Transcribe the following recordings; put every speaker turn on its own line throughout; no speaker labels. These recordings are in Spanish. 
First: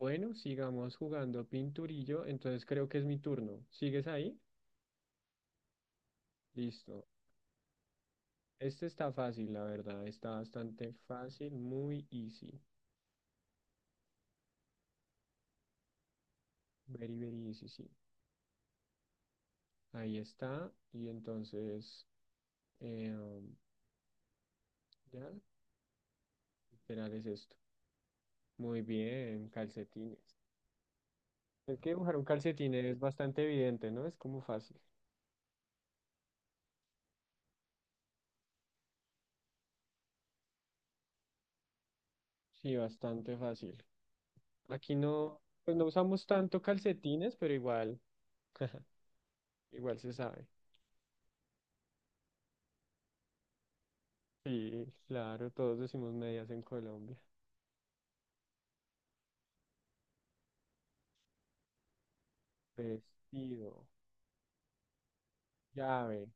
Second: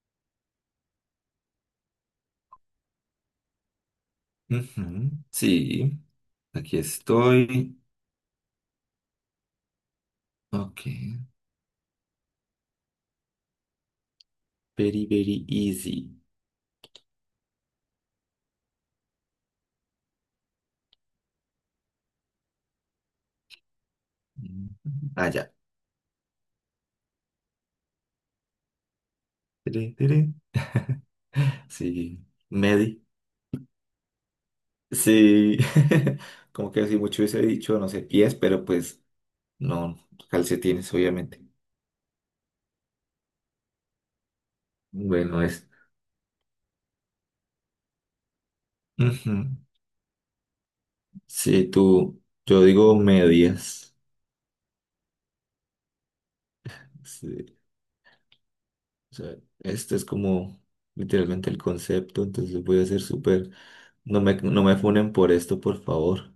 Bueno, sigamos jugando pinturillo, entonces creo que es mi turno. ¿Sigues ahí?
Ujú, sí, aquí
Listo.
estoy.
Este está fácil, la verdad. Está
Ok.
bastante fácil, muy easy.
Very, very easy.
Very, very easy, sí. Ahí está. Y entonces, eh, um,
Ujú. Ah,
ya,
ya.
literal es esto. Muy bien,
Tere, tere.
calcetines. Es que dibujar
Sí.
un calcetín es
Medi.
bastante evidente, ¿no? Es como fácil.
Sí. Como que así mucho hubiese dicho, no sé, pies, pero pues no, calcetines, obviamente.
Sí, bastante fácil. Aquí no,
Bueno, es.
pues no usamos tanto calcetines, pero igual,
Ujú.
igual se sabe.
Sí, tú. Yo digo medias.
Sí, claro, todos decimos medias en Colombia.
Sí, o sea, este es como literalmente el concepto, entonces voy a ser súper.
Vestido,
No me funen por esto, por
llave,
favor.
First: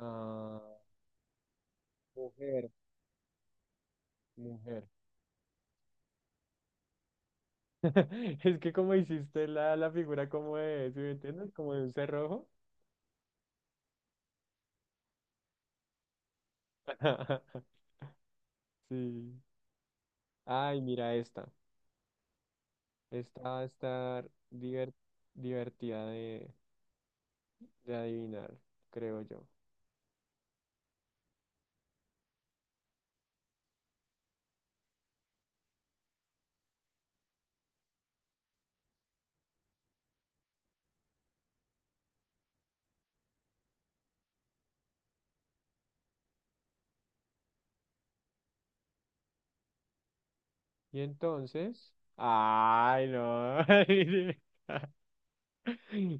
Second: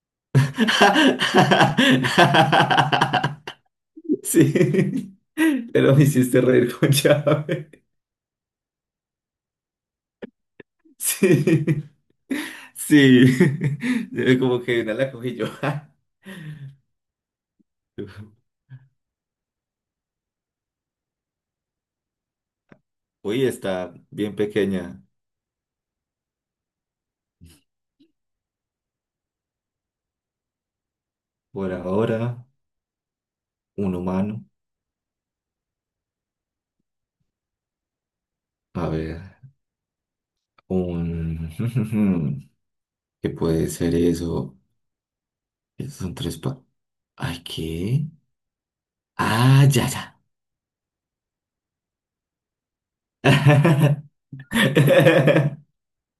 ah, mujer, mujer.
Sí, pero me hiciste reír con llave.
Es que como hiciste la figura como de, ¿sí me entiendes? Como de
Sí,
un cerrojo.
sí. Yo como que una la cogí yo.
Sí. Ay, mira esta. Esta
Uy,
va a
está
estar
bien pequeña.
divertida de adivinar, creo yo.
Por ahora, un humano. A ver, un... ¿Qué puede ser eso? Esos son tres pa... Ay, ¿qué? Ah, ya, ya.
Y entonces, ay, no.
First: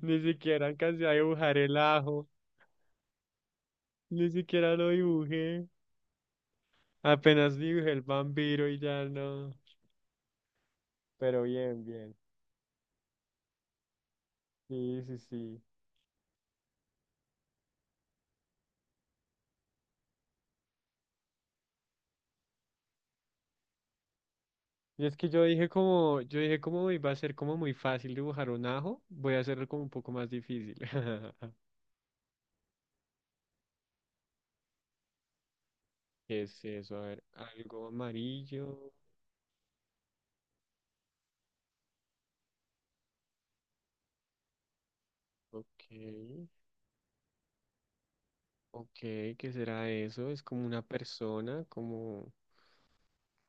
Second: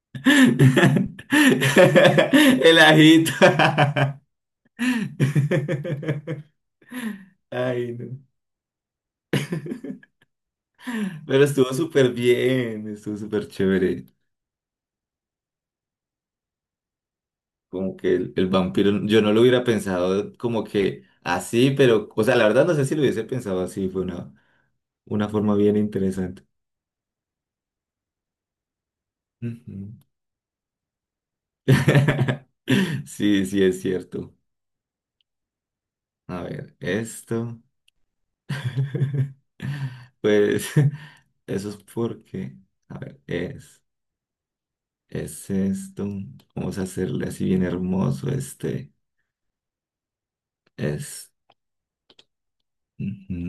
Ni siquiera alcancé a dibujar el ajo.
El ajito.
Ni siquiera lo dibujé. Apenas dibujé
Ay,
el
no.
vampiro y ya no. Pero
Pero estuvo
bien,
súper
bien.
bien, estuvo súper chévere.
Sí, sí, sí.
Como que el vampiro, yo no lo hubiera pensado como que así, pero, o sea, la verdad no sé si lo hubiese pensado así, fue
Y es que
una forma bien
yo
interesante.
dije como iba a ser como muy fácil dibujar un ajo, voy a hacerlo como un
Ujú.
poco más difícil.
Sí, sí, es cierto.
¿Qué
A
es
ver,
eso? A ver,
esto.
algo amarillo.
Pues eso es porque, a ver, es
Ok.
esto. Vamos a hacerle así bien hermoso
Ok,
este.
¿qué será eso? Es como una
Es.
persona, como,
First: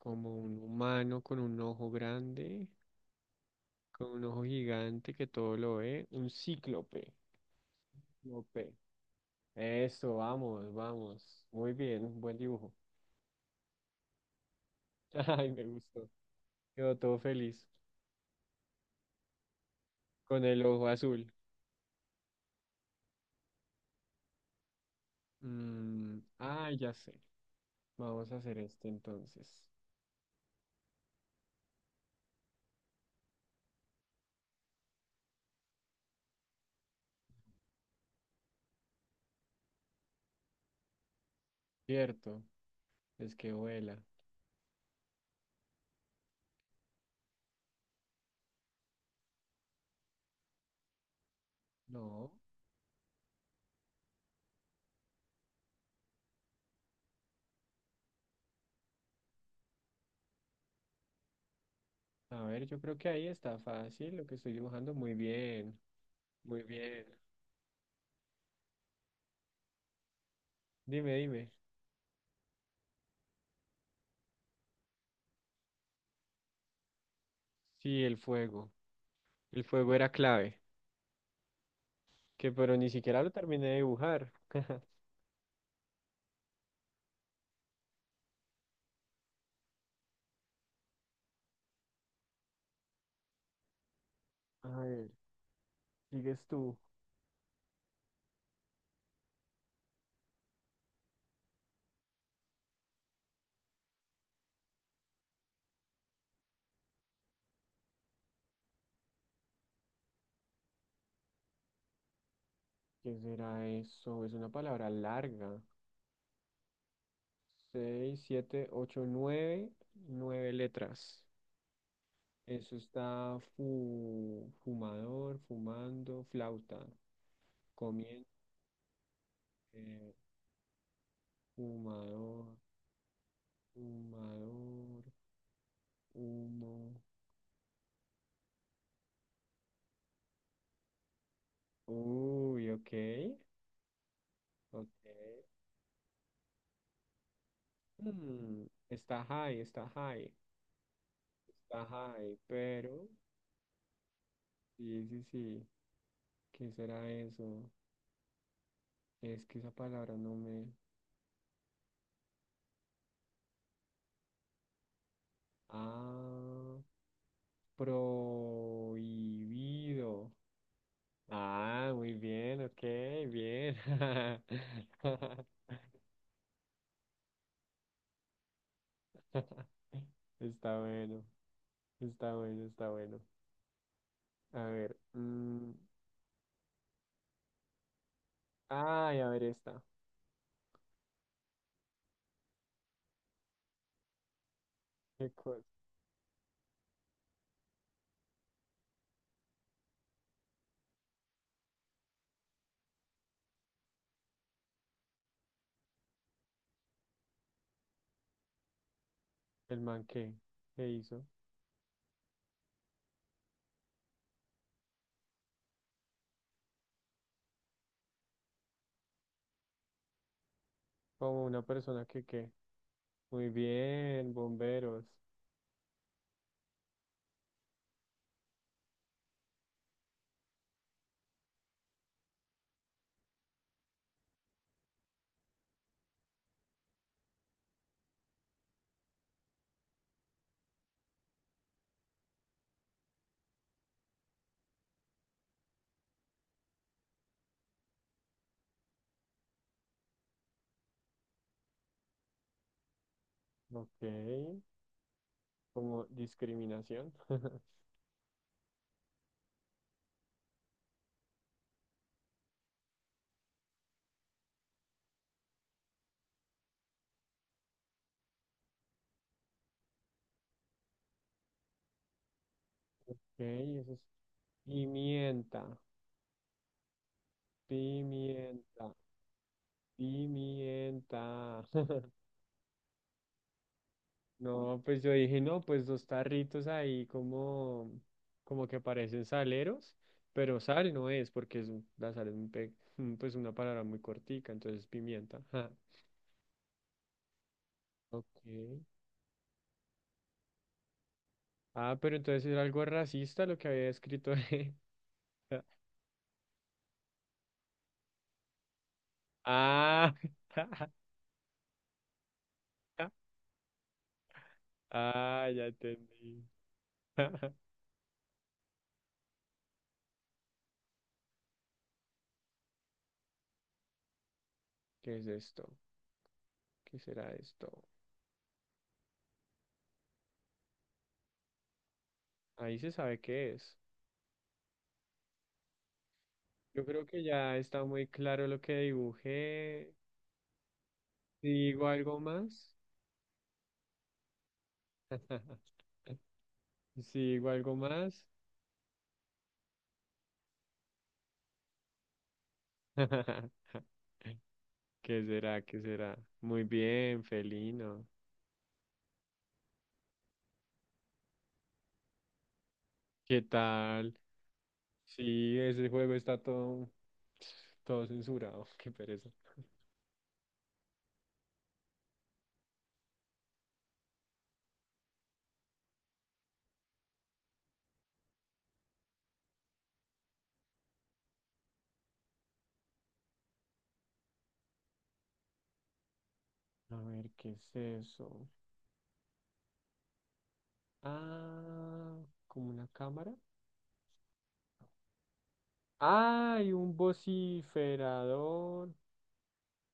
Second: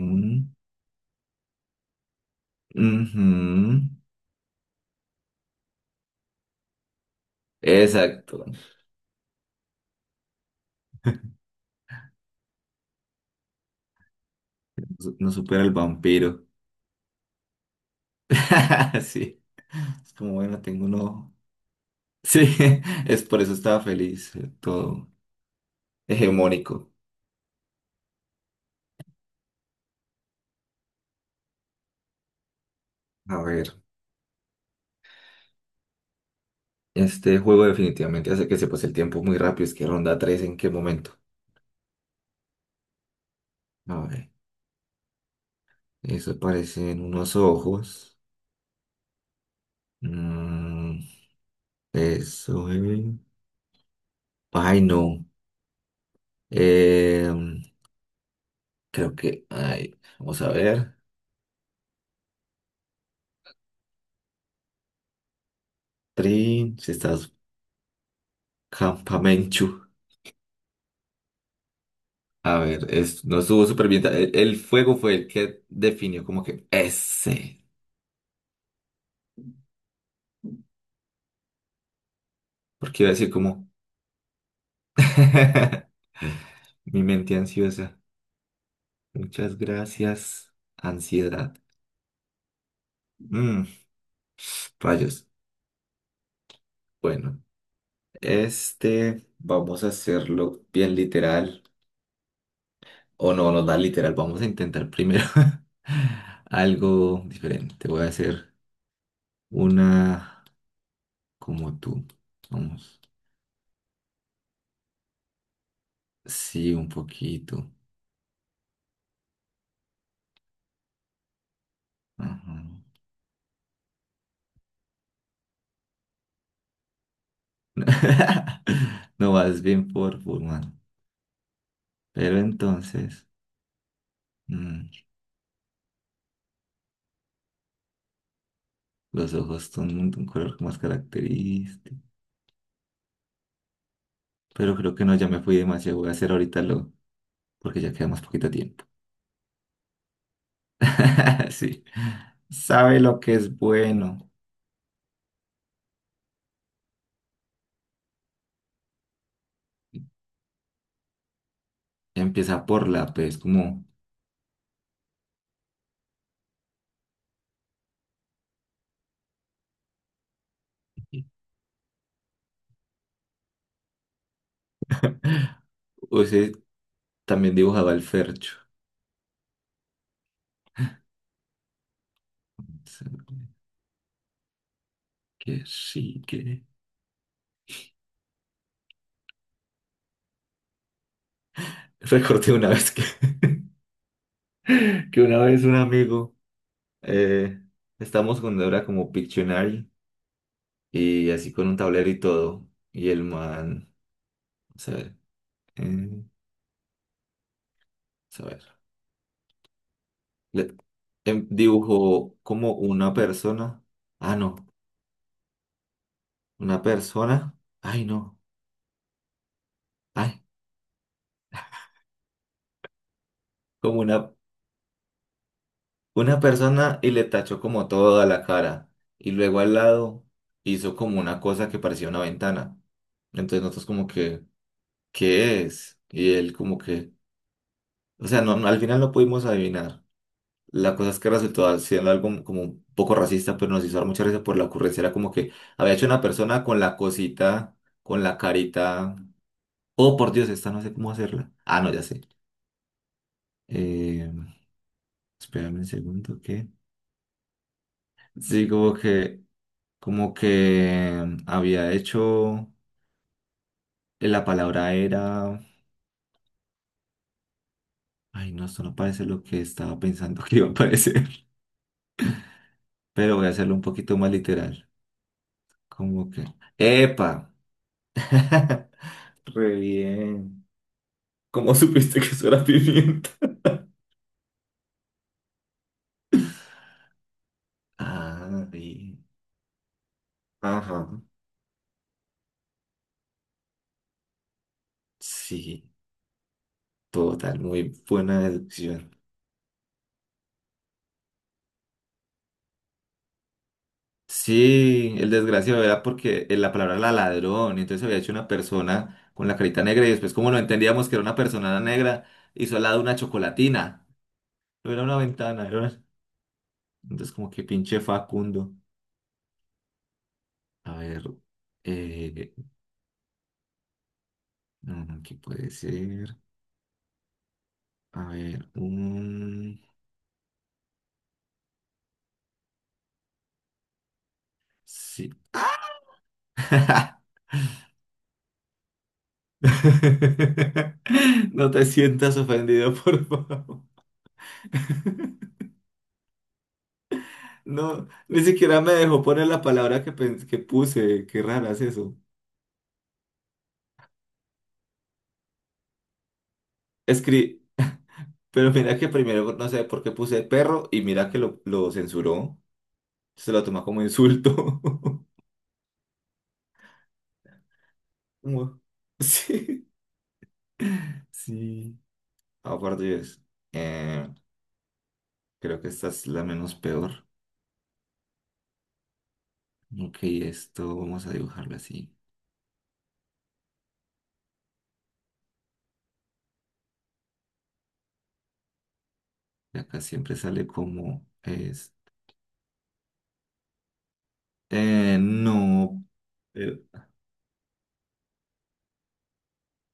como un humano con un ojo grande,
ujú.
con un ojo gigante que todo lo ve. Un cíclope. No.
Exacto.
Eso, vamos, vamos. Muy bien, buen dibujo.
No, no
Ay, me
supera el
gustó.
vampiro.
Quedó todo feliz
Sí. Es como,
con
bueno,
el
tengo
ojo azul.
uno. Sí, es por eso estaba feliz. Todo
Mm, ah, ya
hegemónico.
sé. Vamos a hacer este entonces.
A ver. Este juego definitivamente hace que se pase el tiempo muy rápido. Es que ronda 3 en qué momento.
Cierto, es que
A
vuela.
ver. Eso aparecen unos ojos. Mm,
No,
eso. Ay, no. Em, creo que. Ay, vamos a ver.
a ver, yo creo que ahí está fácil lo que estoy dibujando. Muy bien, muy
Trin, si
bien.
estás campamenchu.
Dime, dime.
A ver, es, no estuvo súper bien. El fuego fue el que definió como que ese.
Sí, el fuego. El fuego era clave, que pero ni
Porque iba a
siquiera lo
decir como
terminé de dibujar.
mi mente ansiosa. Muchas gracias. Ansiedad. Mm,
A ver,
rayos.
sigues tú.
Bueno, este vamos a hacerlo bien literal. O no, no da literal. Vamos a intentar primero algo diferente. Voy a hacer una como tú. Vamos.
¿Qué será eso? Es una palabra larga.
Sí, un poquito.
6, 7, 8, 9, 9 letras.
Ajá.
Eso está fumador, fumando, flauta, comiendo,
No vas bien
eh,
por Pullman. Pero
fumador,
entonces, mm,
fumador, humo.
los ojos son un color más característico.
Uy, ok,
Pero creo que
ok.
no, ya me fui demasiado. Voy a hacer ahorita lo, porque ya queda más poquito
Hmm,
tiempo.
está high, está high, está
Sí.
high,
Sabe
pero
lo que es bueno.
sí, sí, sí. ¿Qué será eso? Es que esa palabra no me...
Empieza por la P, es como.
Ah. Prohibido. Ah, muy bien, ok, bien.
O sea, también dibujaba el Fercho.
Está bueno, está bueno, está bueno. A ver.
Que sí, que.
Ay, a ver esta.
Recordé una vez que, que
¿Qué
una
cosa?
vez un amigo. Eh, estamos con Débora como Pictionary y así con un tablero y todo. Y el man, vamos a ver, vamos a ver.
¿El man qué?
Le-
¿Qué hizo?
dibujó como una persona. Ah, no, una persona. Ay, no, ay,
Como una persona que qué. Muy
como
bien, bomberos.
una persona y le tachó como toda la cara. Y luego al lado hizo como una cosa que parecía una ventana. Entonces nosotros como que, ¿qué es? Y él como que, o sea, no, no, al final no pudimos adivinar. La cosa es que resultó siendo algo como un poco racista, pero nos hizo dar mucha risa por la ocurrencia. Era como que había hecho una persona con la cosita, con la carita. Oh, por Dios, esta no sé cómo hacerla. Ah, no, ya sé.
Ok.
Eh, espérame un
Como
segundo, ¿qué?
discriminación.
Sí, como que había hecho. La palabra era. Ay, no, esto no parece lo que estaba pensando que iba a parecer.
Ok,
Pero voy a hacerlo un
eso es.
poquito más literal.
Pimienta,
Como que. ¡Epa!
pimienta,
Re bien.
pimienta.
¿Cómo supiste que eso era pimienta?
No, pues yo dije, no, pues dos tarritos ahí como, como
Ah,
que
bien.
parecen saleros, pero sal
Ajá.
no es, porque es, la sal es un pues una palabra muy cortica, entonces es pimienta. Ja.
Sí, total, muy buena
Ok.
deducción.
Ah, pero entonces era algo racista lo que había escrito ahí.
Sí, el desgraciado era porque la palabra era ladrón, y entonces había hecho una persona con la carita negra y
Ah,
después como no entendíamos que era una persona negra, hizo al lado una chocolatina. No era una
ah, ya
ventana, era una-
entendí.
Entonces como que pinche Facundo. A ver, eh,
¿Qué
mm,
es
¿qué
esto?
puede ser?
¿Qué será esto?
A ver, un...
Ahí se sabe qué es.
Sí.
Yo creo que ya está muy claro lo que dibujé.
No te
¿Digo algo
sientas
más?
ofendido, por favor.
Sí, o algo
No,
más.
ni siquiera me dejó poner la palabra que, pens- que puse. Qué rara es eso.
¿Qué será? ¿Qué será? Muy bien,
Escri,
felino.
pero mira que primero no sé por qué puse perro y mira que lo censuró.
¿Qué
Se lo toma como
tal?
insulto.
Sí, ese juego está todo, todo censurado.
Como-
Qué pereza.
Sí, sí. Aparte es, eh, creo que esta es la menos peor. Ok, esto vamos a dibujarlo así.
A ver, ¿qué es eso?
Y acá siempre sale como es.
Ah, como una cámara.
No.
Ah, y un vociferador,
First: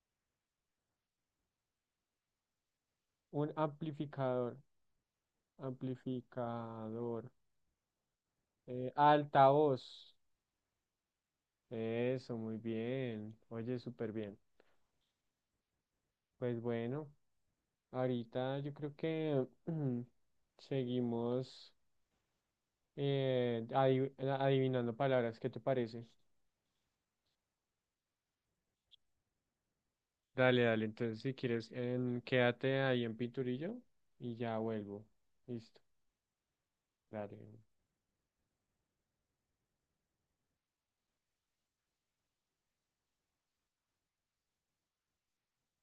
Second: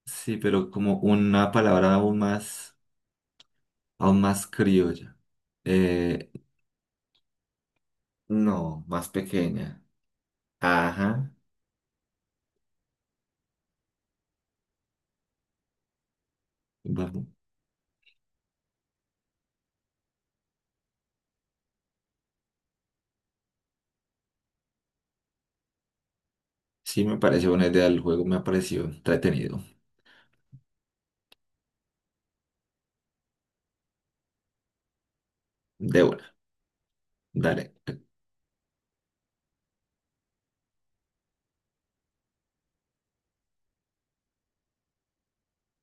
Sí, pero como una palabra
un
aún más
amplificador,
criolla. Eh,
amplificador,
no, más pequeña.
altavoz.
Ajá.
Eso, muy bien. Oye, súper bien. Pues bueno,
Vamos.
ahorita yo creo que seguimos eh, adiv- adivinando palabras. ¿Qué te parece?
Sí, me pareció buena idea el juego, me ha parecido entretenido.
Dale, dale. Entonces, si quieres, quédate ahí en Pinturillo y ya vuelvo. Listo.
De una,
Dale.
dale.